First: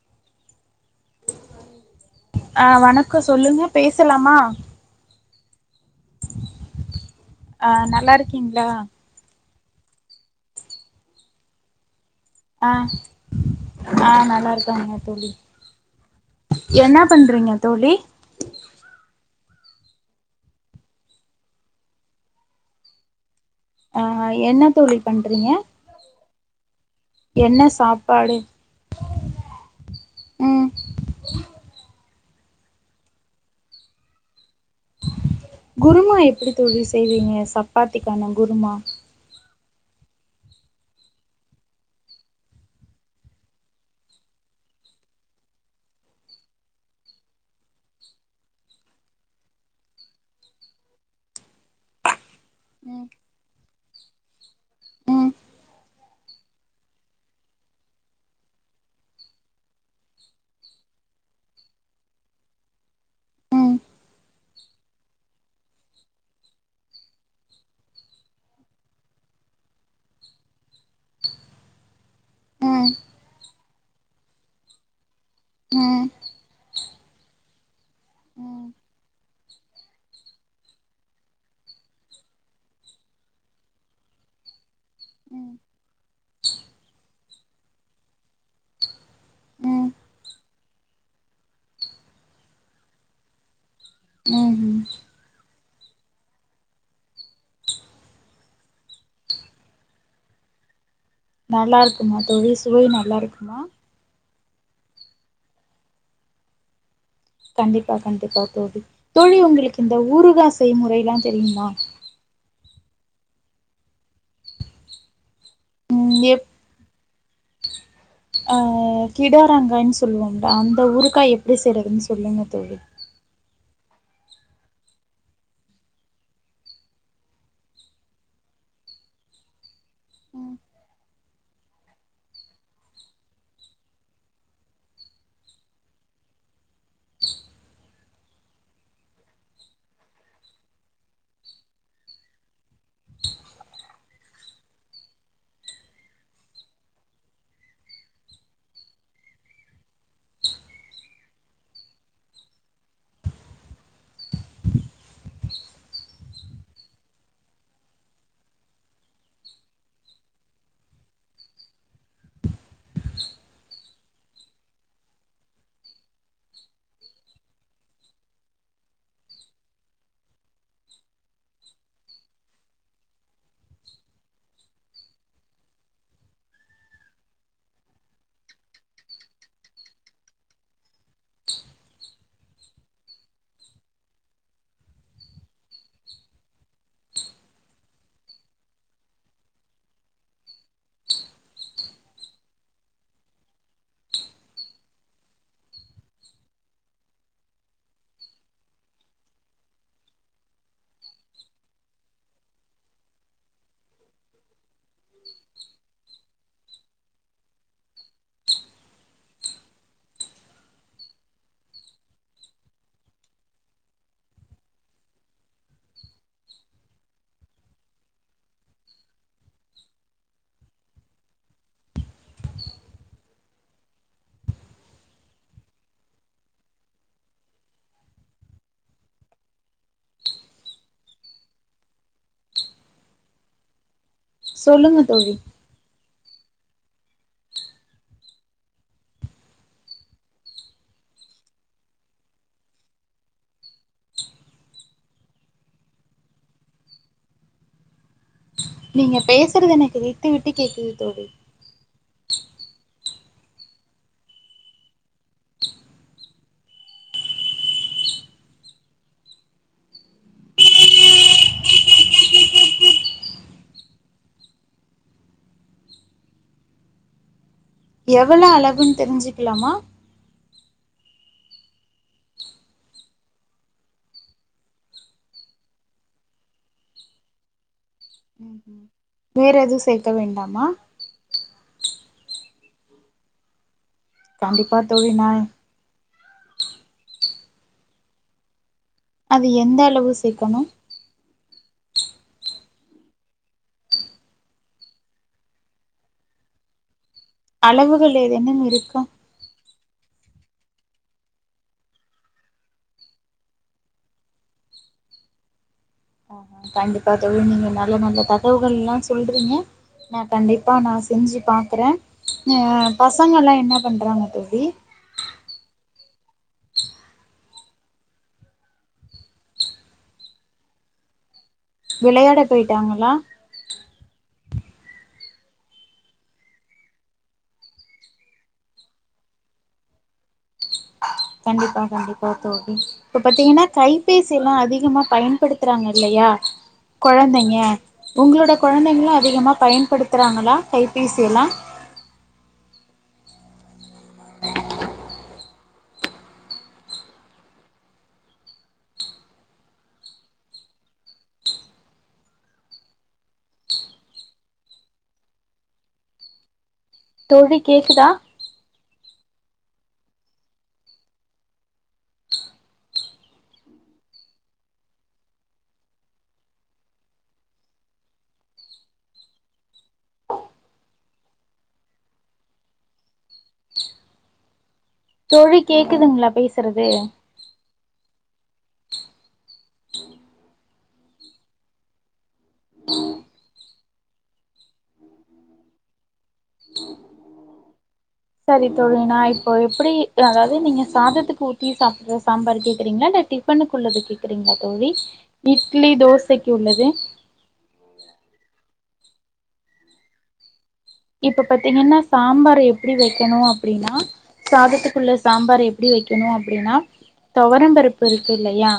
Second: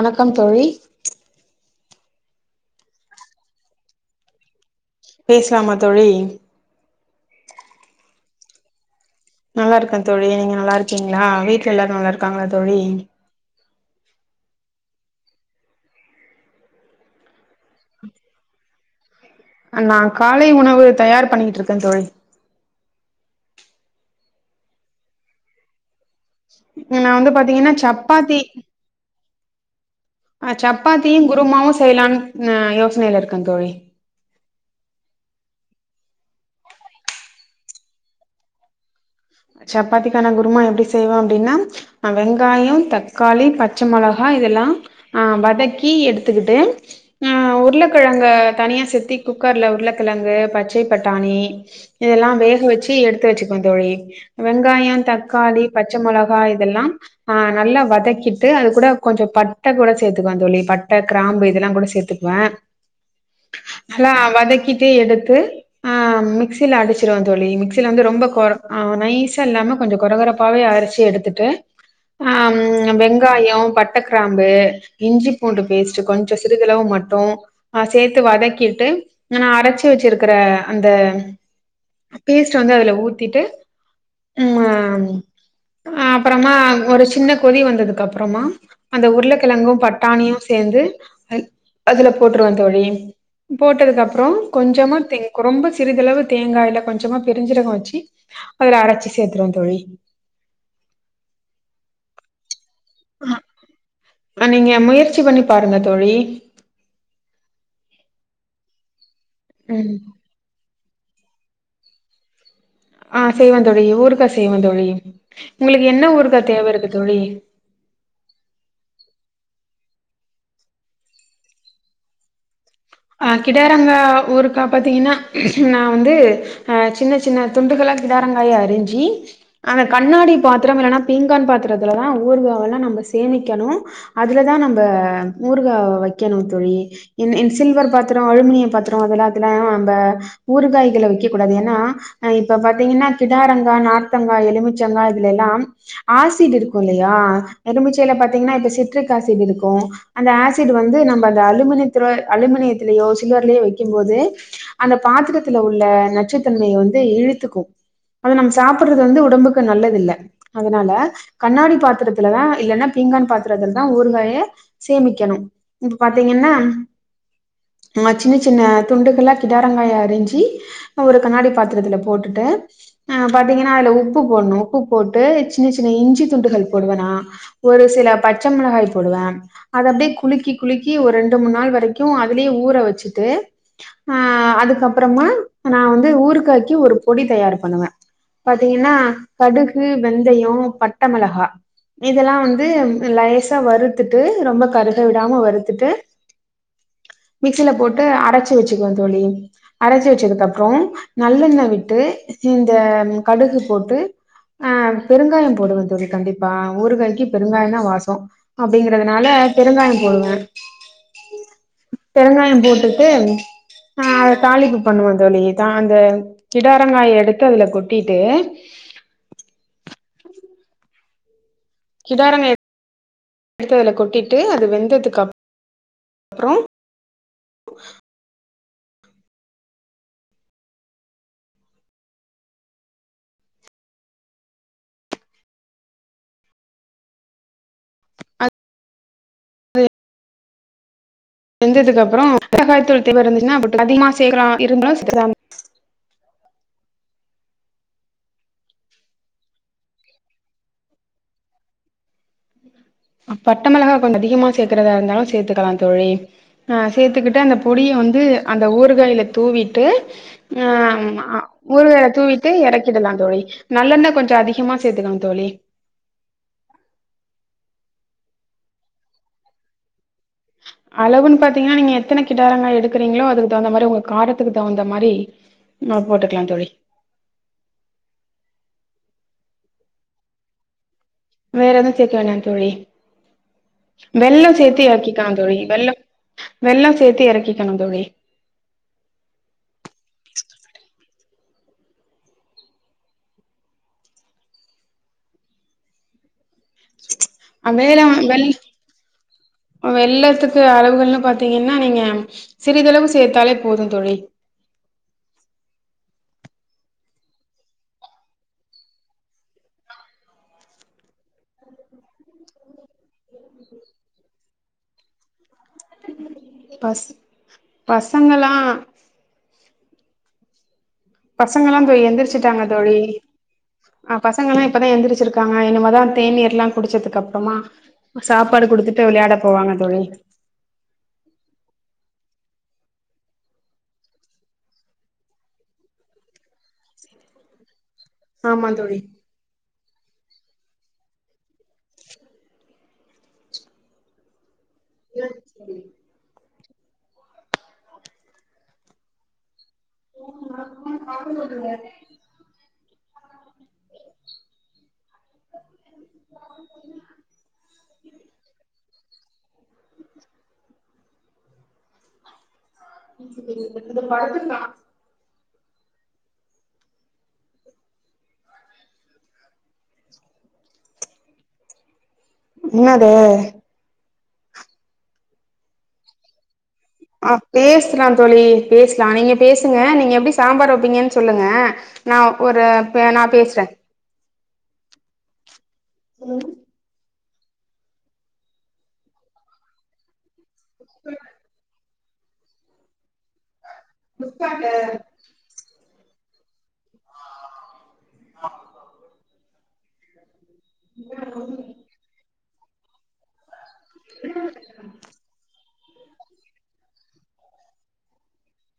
வணக்கம் தோழி ஆ வணக்கம் சொல்லுங்க பேசலாமா பேசலாமா தோழி அ நல்லா இருக்கீங்களா நல்லா இருக்கே தோழி நீங்க நல்லா இருக்கீங்களா வீட்ல எல்லாரும் நல்லா இருக்க ஆ ஆ நல்லா இருக்காங்க தோழி என்ன பண்றீங்க தோழி நான் காலை உணவு தயார் பண்ணிட்டு இருக்கேன் தோழி ஆ என்ன தோழி பண்றீங்க நா வந்து என்ன பாத்தீங்கன்னா சாப்பாடு சப்பாத்தி அ ம் சப்பாத்தியு குருமாவு செய்லான்னு யோசனையில இருக்க தோழி குருமா எப்படி தோழி செய்வீங்க சப்பாத்திக்கான குருமா சப்பாத்திக்கான குருமா எப்படி செய்வ அப்டின்னா அ வெங்காயோ தக்காளி பச்ச மொளகா இதல்லா ஆ வதக்கி எடுத்துக்கிட்டு ஆ உருளக்கழங்கு தனியா சேத்தி குக்கர்ல உருளக்கெழங்கு பச்சை பட்டாணி இதல்லா வேக வச்சு ம் எடுத்து வச்சுக்கனு தோழி வெங்காயோ ம் தக்காளி பச்ச மொளகா இதல்லா ஆ நல்லா வதக்கிட்டு அது கூட கொஞ்சோ பட்ட கூட சேத்துக்குலா தோழி பட்ட கிராம்பு இதல்லா கூட சேத் துக்குவ [inaudible] [inaudible] அதல்லா‌ வதக்கிட்டு எடுத்து ஆ மிக்சில அடிச்சிருவ தோழி மிக்சில வந்து ரொம்ப கொற ஆ நைஸ் ச்ச இல்லாம கொஞ்ச கொர கொரப்பாவே அரச்சு எடுத்துட்டு ஆ ம் வெங்காயோ பட்ட கிராம்பு இஞ்சி பூண்டு பேஸ்ட்டு ம் கொஞ்ச சிறு தளவு மட்டு ஆ சேத்து ம் வதக்கிட்டு நா அரச்சு வச்சிருக்கற அந்த பேஸ்ட்ட வந்து அதுல ஊத்திட்டு ம்ம ம் அ அப்றமா ஒரு சின்ன கொதி வந்ததுக்கு அப்றமா அந்த உருளக்கெழங்கு ம் பட்டாணியு சேந்து அதுல போட்டுருவ தோழி போட்டதுக்கு அப் ப்றோ ம்ஹும் கொஞ்சமா தே கொரொம்ப சிறிதளவு தேங்காய்ல கொஞ்சமா பெருஞ்சீரகோ வச்சி அதுல அரச்சு சேத்ருவ தோழி நல்லா இருக்குமா தோழி சுவை நல்லா இருக்குமா நீங்க முயற்சி பண்ணி பாருங்க தோழி கண்டிப்பா கண்டிப்பா தோழி தோழி உங்களுக்கு ம் இந்த ஊறுகா செய்முறைல்லா தெரியுமா ஆ செய்வந்தோழி ஊறுகா செய்வந் தோழி உங்களுக்கு ம் என்ன ஊறுகா எப் தேவ இருக்கு தோழி ஆ கிடாரங்காய்ன் சொல்வோம்ல அந்த ஊறுகாய் எப்டி செய்றதுன் சொல்லுங்க தோழி ஆ கிடாரங்கா ஊறுக்கா பாத்தீங்கன்னா நா வந்து அ சின்ன சின்ன துண்டுகளா கிடாரங்காய அரிஞ்சி அந்த கண்ணாடி பாத்தரம் இல்லன்னா பீங்கான் பாத்திரத்துலதான ஊறுகாவல்லா நம்ம சேமிக்கணு அதுலதா நம்ப ஊறுகாவ வைக்கணு தோழி இந் இந் சில்வர் பாத்தரோ அலுமினியோ பாத்தரோ அதுல அதுலல்லா நம்ப ஊறுகாய்கள வைக்க கூடாது ஏன்னா ஆ இப்ப பாத்தீங்ன்னா கிடாரங்கா நார்த்தங்கா எலுமிச்சங்கா இதுலெல்லா ஆசிட் இருக்கு இல்லயா எலுமிச்சைல பாத்தீங்ன்னா இப்ப சிட்ரிக் ஆசிட் இருக்கு அந்த ஆசிட் வந்து நம்ம அந்த அலுமினியத்துலோ அலுமினியத்திலயோ சில்வர்லயோ வைக்கும் போது அந்த பாத்துரத்துல உள்ள நச்சுத்தன்மைய வந்து இழுத்துக்கு அத நம்ம சாப்புட்றது வந்து உடம்புக்கு நல்லதில்ல அதனால கண்ணாடி பாத்துரத்துலதா இல்லன்னா பீங்கான் பாத்துரத்துலதா ஊறுகாய சேமிக்கணு இப்ப பாத்தீங்ன்னா ம்ம சின்ன சின்ன துண்டுகள்ல்லா கிடாரங்காய அரிஞ்சி ஒரு கண்ணாடி பாத்திரத்துல போட்டுட்டு ஆ பாத்தீங்ன்னா அதுல உப்பு போடாணு உப்பு போட்டு சின்ன சின்ன இஞ்சி துண்டுகள் போடுவ நா ஒரு சில பச்ச மெளகாய் போடுவே அத அப்டியே குலுக்கி குலுக்கி ஒரு ரெண்டு மூணு நாள் வரைக் கு அதுலே ஊற வெச்சுட்டு ஆ அதுக்கப்றமா நா வந்து ஊருக்காய்க்கி ஒரு பொடி தயார் பண்ணுவே பாத்தீங்ன்னா கடுகு வெந்தயோ பட்ட மெளகா இதெல்லா வந்து லேசா வறுத்துட்டு ரொம்ப கருக விடாம வறுத்துட்டு மிக்சில போட்டு அரச்சு வெச்சுக்குவே தோழி அரச்சு வெச்சதுக்கு அப்றோ நல்லெண்ண விட்டு இந்த கடுகு போட்டு ஆ பெருங்காய போடுவே தோழி கண்டிப்பா ஊறுகாய்க்கு பெருங்காயதா வாசோ அப்டிங்கறதுனால பெருங்காய போடுவே பெருங்காய போட்டுட்டு ஆ அத தாளிப்பு பண்ணுவோ தோழி தா அந்த கிடாரங்காய எடுத்து அதுல கொட்டிட்டு கிடாரங்காய எடுத்து அதுல கொட்டிட்டு அது வெந்ததுக்கு அப் றோ சொல்லுங்க தோழி வெந்ததுக்கப்றோ மெளகாய்த்தூள் தேவ இருந்துச்ன்னா புட்டு அதிகமா சேக்லா இருந்தா சேக்லா நீங்க பேசுறது எனக்கு விட்டு விட்டு கேக்குது தோழி பட்டமெளகா கொஞ்ச அதிகமா சேக்குறதா இருந்தாலு சேத்துக்கலா தோழி ஆ சேத்துக்கிட்டு அந்த பொடிய வந்து அந்த ஊறுகாயில தூவிட்டு ஆமா ஊறுக்காய தூவிட்டு எறக்கிடலா தோழி நல்லெண்ண கொஞ்ச அதிகமா சேத்துக்கணு தோழி எவ்வளோ அளவுன் தெரிஞ்சுக்குலாமா அளவுன்னு பாத்தீங்கன்னா நீங்க எத்தன கிடாரங்கா எடுக்குறீங்களோ அதுக்கு தகுந்த மாரி உங்க காரத்துக்கு தகுந்த மாரி ஆ போட்டுக்குலா தோழி ம் ம் வேற எதுவு சேக்க வேண்டாமா வேற எது சேக்க வேணா தோழி வெள்ளொ கண்டிப்பா சேத்து நா எறக்கிகளா தோழி வெள்ளம் வெள்ளம் சேத்து எறக்கிக்கணு தோழி அது எந்த அளவு சேக்கணு அ அளவுகள் ஏதேனும் இருக்கா வெள்ளத்துக்கு அளவுகள்ன்னு பாத்தீங்கன்னா நீங்க சிறிதளவு சேர்த்தாலே போது தோழி அ கண்டிப்பா தோழி நீங்க நல்ல நல்ல தகவல்கள் எல்லா சொல்றீங்க நா கண்டிப்பா நா செஞ்சு பாக்குறே ஆ பசங்கள்லா என்ன பண்றாங்க தோழி பச் பசங்கள்லா பசங்களா தோ விளையாட எந்திரிச்சுட்டாங்க தோழி போயிட்டாங்களா ஆ பசங்கல்லா இப்பதா எந்திரிச்சிருக்காங்க இனிமேதா தேநீர்ல்லா குடிச்சதுக்கு அப்றமா சாப்பாடு குடுத்துட்டு விளையாட போவாங்க தோழி கண்டிப்பா கண்டிப்பா தோழி இப்ப பாத்தீங்கன்னா கைபேசி எல்லா அதிகமா பயன்படுத்துறாங்க இல்லையா கொழந்தைங்க உங்களோட ஆமா தோழி கொழந்தைங்களு அதிகமா பயன்படுத்துறாங்களா கைபேசி எல்லா ஆ ஃபோன் அதிகமா அவுங்க [inaudible] தோழி கேக்குதா [inaudible] இந்த படுத்துலா தா இன்னது தோழி கேக்குதுங்களா பேசுறது ஆ பேசலா தோழி பேசலா நீங்க பேசுங்க நீங்க எப்படி சாம்பார் வைப்பீங்கன்னு சொல்லுங்க நா ஒரு பே நா பேசுறோ ம் சரி தோழி நா இப்போ எப்படி அதாவது நீங்க சாதத்துக்கு ஊத்தி சாப்புறோ சாம்பார் கேக்குறீங்களா இல்ல டிஃபனுக்கு உள்ளது கேக்குறீங்களா தோழி இட்லி தோசைக்கு உள்ளது ஆ இப்ப பாத்தீங்கன்னா சாம்பார் எப்படி வைக்கணோ அப்படின்னா சாதத்துக்குள்ள சாம்பார் எப் பிடி வைக்கணோ அப்டின்னா துவரம்பருப்பு இருக்கு இல்லயா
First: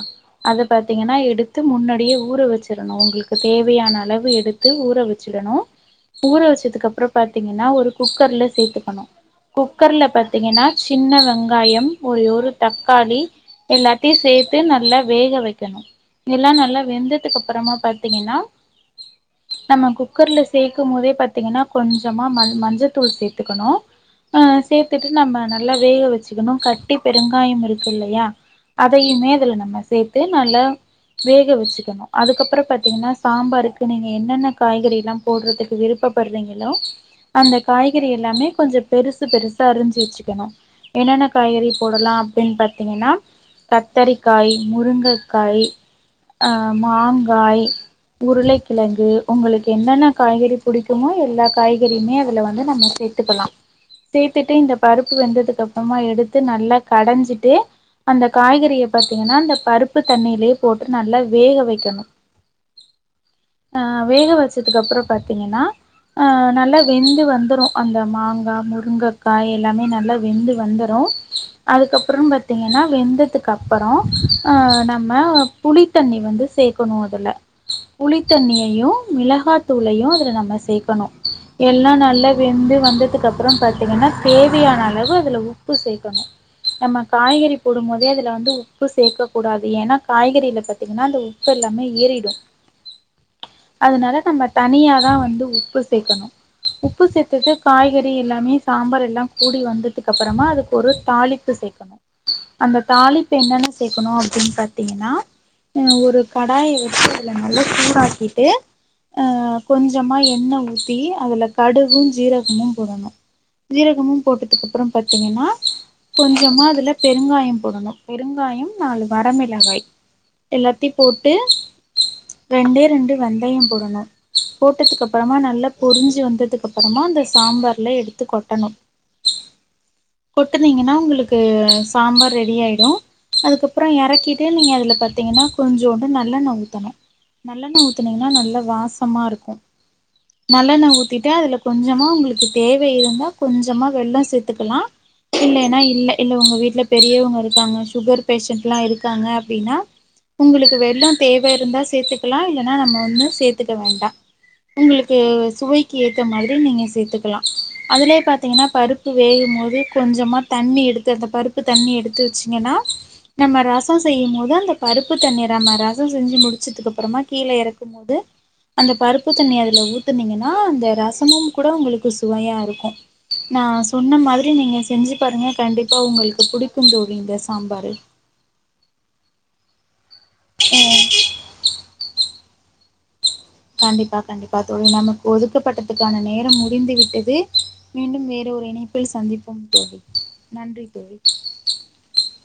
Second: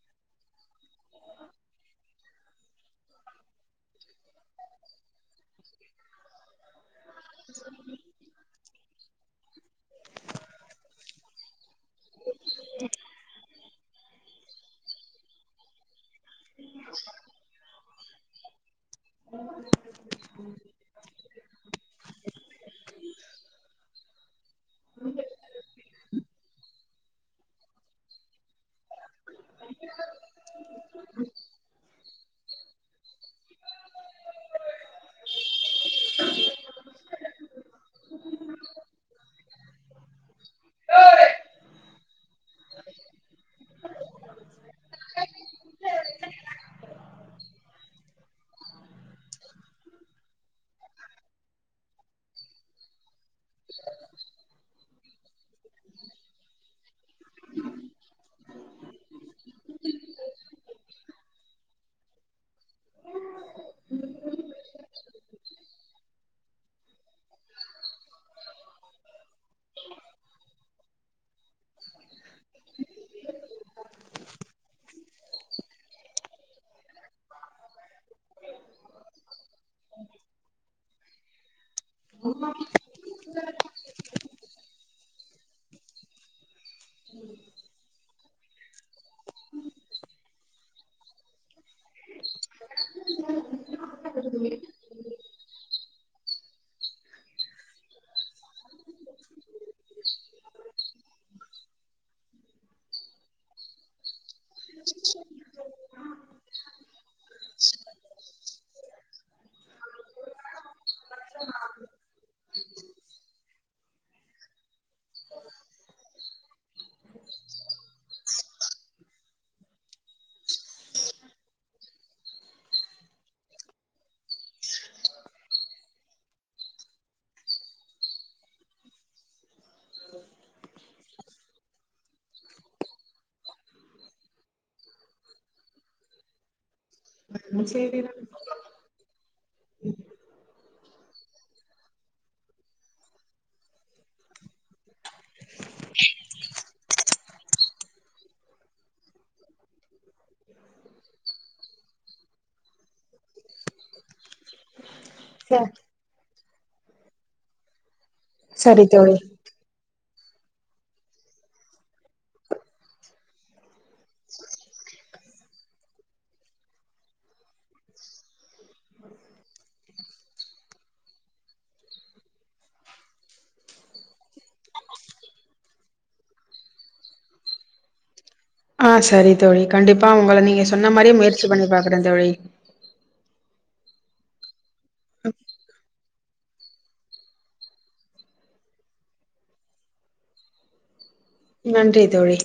அத பாத்தீங்கன்னா எடுத்து முன்னாடியே ஊற வச்சிறணூ உங்களுக்கு தேவையான அளவு எடுத் எடுத்து ஊற வச்சிடணூ ஊற வச்சதுக்கு அப் பாத்திங்னா ஒரு குக்கர்ல சேர்த்துக்கணோ குக்கர்ல பாத்தீங்கன்னா சின்ன வெங்காயம் பத் ஒரே ஒரு தக்காளி எல்லாத்தையும் சேர்த்து நல்லா வேக வைக்கணோ எல்லா நல்லா வெந்ததுக்கு அப்புறமா பாத்தீங்கன்னா நம்ம குக்கர்ல சேக்கும் போதே பாத்தீங்கன்னா கொஞ்சமா ம மஞ்சத்தூள் சேத்துக்கணோ ஆ சேர்த்துட்டு நம்ம நல்லா வேக வச்சுக்கணோ கட்டி பெருங்காயோ இருக்கு இல்லயா அதையுமே அதுல நம்ம சேர்த்து நல்லா வேக வச்சுக்கணோ அதுக்கப்புறோ பாத்தீங்கன்னா சாம்பாருக்கு நீங்க என்ன என்ன காய்கறில்லா போட்றதுக்கு விருப்பப்பட்றீங்க அந்த காய்கறி எல்லாமே கொஞ்சொ பெருசு பெருசா அறிஞ்சு வச்சுக்கணோ என்னென்ன காய்கறி போடலா அப்டின்னு பாத்தீங்கன்னா கத்தரிக்காய் முருங்கைக்காய் ஆ மாங்காய் உருளைக்கிழங்கு உங்களுக்கு என்னென்ன காய்கறி புடிக்குமோ எல்லாத் காய்கறியுமே அதுல வந்து நம்ம சேர்த்துக்கலா சேர்த்துட்டு இந்த பருப்பு வெந்ததுக்கு அப்புறமா எடுத்து நல்லா கடைஞ்சிட்டு அந்த காய்கறிய பாத்தீங்கன்னா அந்த பருப்பு தண்ணிலயே போட்டு நல்லா வேக வைக்கணோ அ வேக வச்சதுக்கு அப்புறோ பாத்தீங்கன்னா ஆ நல்லா வெந்து வந்துரூம் அந்த மாங்கா முருங்கைக்காய் எல்லாமே நல்லா வெந்து வந்துரூம் அதுக்கப்புறம் பாத் தீங்க்கன்னா வெந்ததுக்கு அப்புறோ ஆ நம்ம புளித்தண்ணி வந்து சேக்கணோ அதுல புளித்தண்ணியையும் மிளகாத்தூளையும் அதுல நம்ம சேக் னோ எல்லா நல்லா வெந்து வந்ததுக்கு அப்புறோ பாத்தீங்கன்னா தேவியான ‌அளவூ அதுல உப்பு சேக்கணோ நம்ம காய்கறி போடும் போதே அதுல வந்து உப்பு சேக்க கூடாது ஏன்னா காய்கறில பாத்தீங்கன்னா அந்த உப்பு எல்லாமே ஏறிடும் அதனால நம்ம தனியாதா வந்து உப்பு சேக்கணூ உப்பு சேர்த்தது காய்கறி எல்லாமே சாம்பார் எல்லா கூடி வந்ததுக்கு அப்புறமா அதுக்கு ஒரு தாளிப் பூ சேக்கணோ அந்த தாளிப்பு என்னென்ன சேக்கணோ அப்பிடின் பாத் தீங்கன்னா அ ஒரு கடாய வெச்சு இதுல நல்லா சூடாக்கிட்டு அ கொஞ்சமா எண்ணெ ஊத்தி அதுல கடுகு ஜீரகமும் போடணூ ஜீரகமும் போட்டதுக்கு அப்புறம் பாத்தீங்கன்னா கொஞ்சமா அதுல பெருங்காயோ போடணூ பெருங்காயோ நாலு வரமிளகாய் எல்லாத்தையூ போட்டு ரெண்டே ரெண்டு வெந்தயோ போடணூ போட்டதுக்கு அப்புறமா நல்லப் பொறிஞ்சி வந்ததுக்கு அப்புறமா அந்த சாம்பார்ல எடுத்து கொட்டணூ கொட்டுனீங்கன்னா உங்களுக்கு சாம்பார் ரெடி ஆயிடூ அதுக்கப்புறோ எறக்கிட்டு நீங்க அதுல பாத்தீங்கன்னா கொஞ்சோண்டு நல்லெண்ண ஊத்தணு நல்லெண்ணா ஊத்துனீங்கன்னா நல்ல வாசமா இருக்கு நல்லெண்ண ஊத்திட்டு அதுல கொஞ்சமா உங்களுக்கு தேவை இருந்தா கொஞ்சமா வெள்ளோ சேத்துக்கலா இல்லேன்னா இல்ல இல்ல உங்க வீட்ல பெரியவங்க இருக்காங்க சுகர் பேஷன்ட்ல்லா இருக்காங்க அப்பிடின்னா உங்குளுக்கு வெள்ளோ தேவ இருந்தா சேத்துக்கலா இல்லன்னா நம்ம ஒன்னு சேத்துக்க வேண்டா உங்குளு கு ச சுவைக்கு ஏத்த மாதிரி நீங்க சேத்துக்கலா அதலே பாத்திங்கன்னா சரி பருப்பு தோழி வேகு போது கொஞ்சமா தண்ணி எடுத்து அந்த பருப்பு தண்ணி எடுத்து வச்சிங்கன்னா நம்ம ரசோ செய்யு மோது அந்த பருப்பு தண்ணீ நம்ம ரசோ செஞ்சி முடிச்சதுக்கு அப்புறமா கீழ எறக்கு ந்த அந்த பருப்பு தண்ணிய அதுல ஊத் த்துனீங்கன்னா அந்த ரசமு கூட உங்களுக்கு சுவையா இருக்கு நா சொன்ன மாதிரி நீங்க செஞ்சி பாருங்க கண்டிப்பா உங்களுக்கு புடிக்கு தோழி இந்த சாம்பாரு ஆ சரி தோழி கண்டிப்பா உங்கள நீங்க சொன்ன மாரியே முயற்சி பண்ணி பாக்குற தோழி கண்டிப்பா கண்டிப்பா தோழி நாமக்கு ஒதுக்கப்பட்டதுக்கான நேரம் முடிந்து விட்டது மீண்டும் வேற ஒரு இணைப்பில் சந்திப்போம் தோழி நன்றி தோழி நன்றி தோழி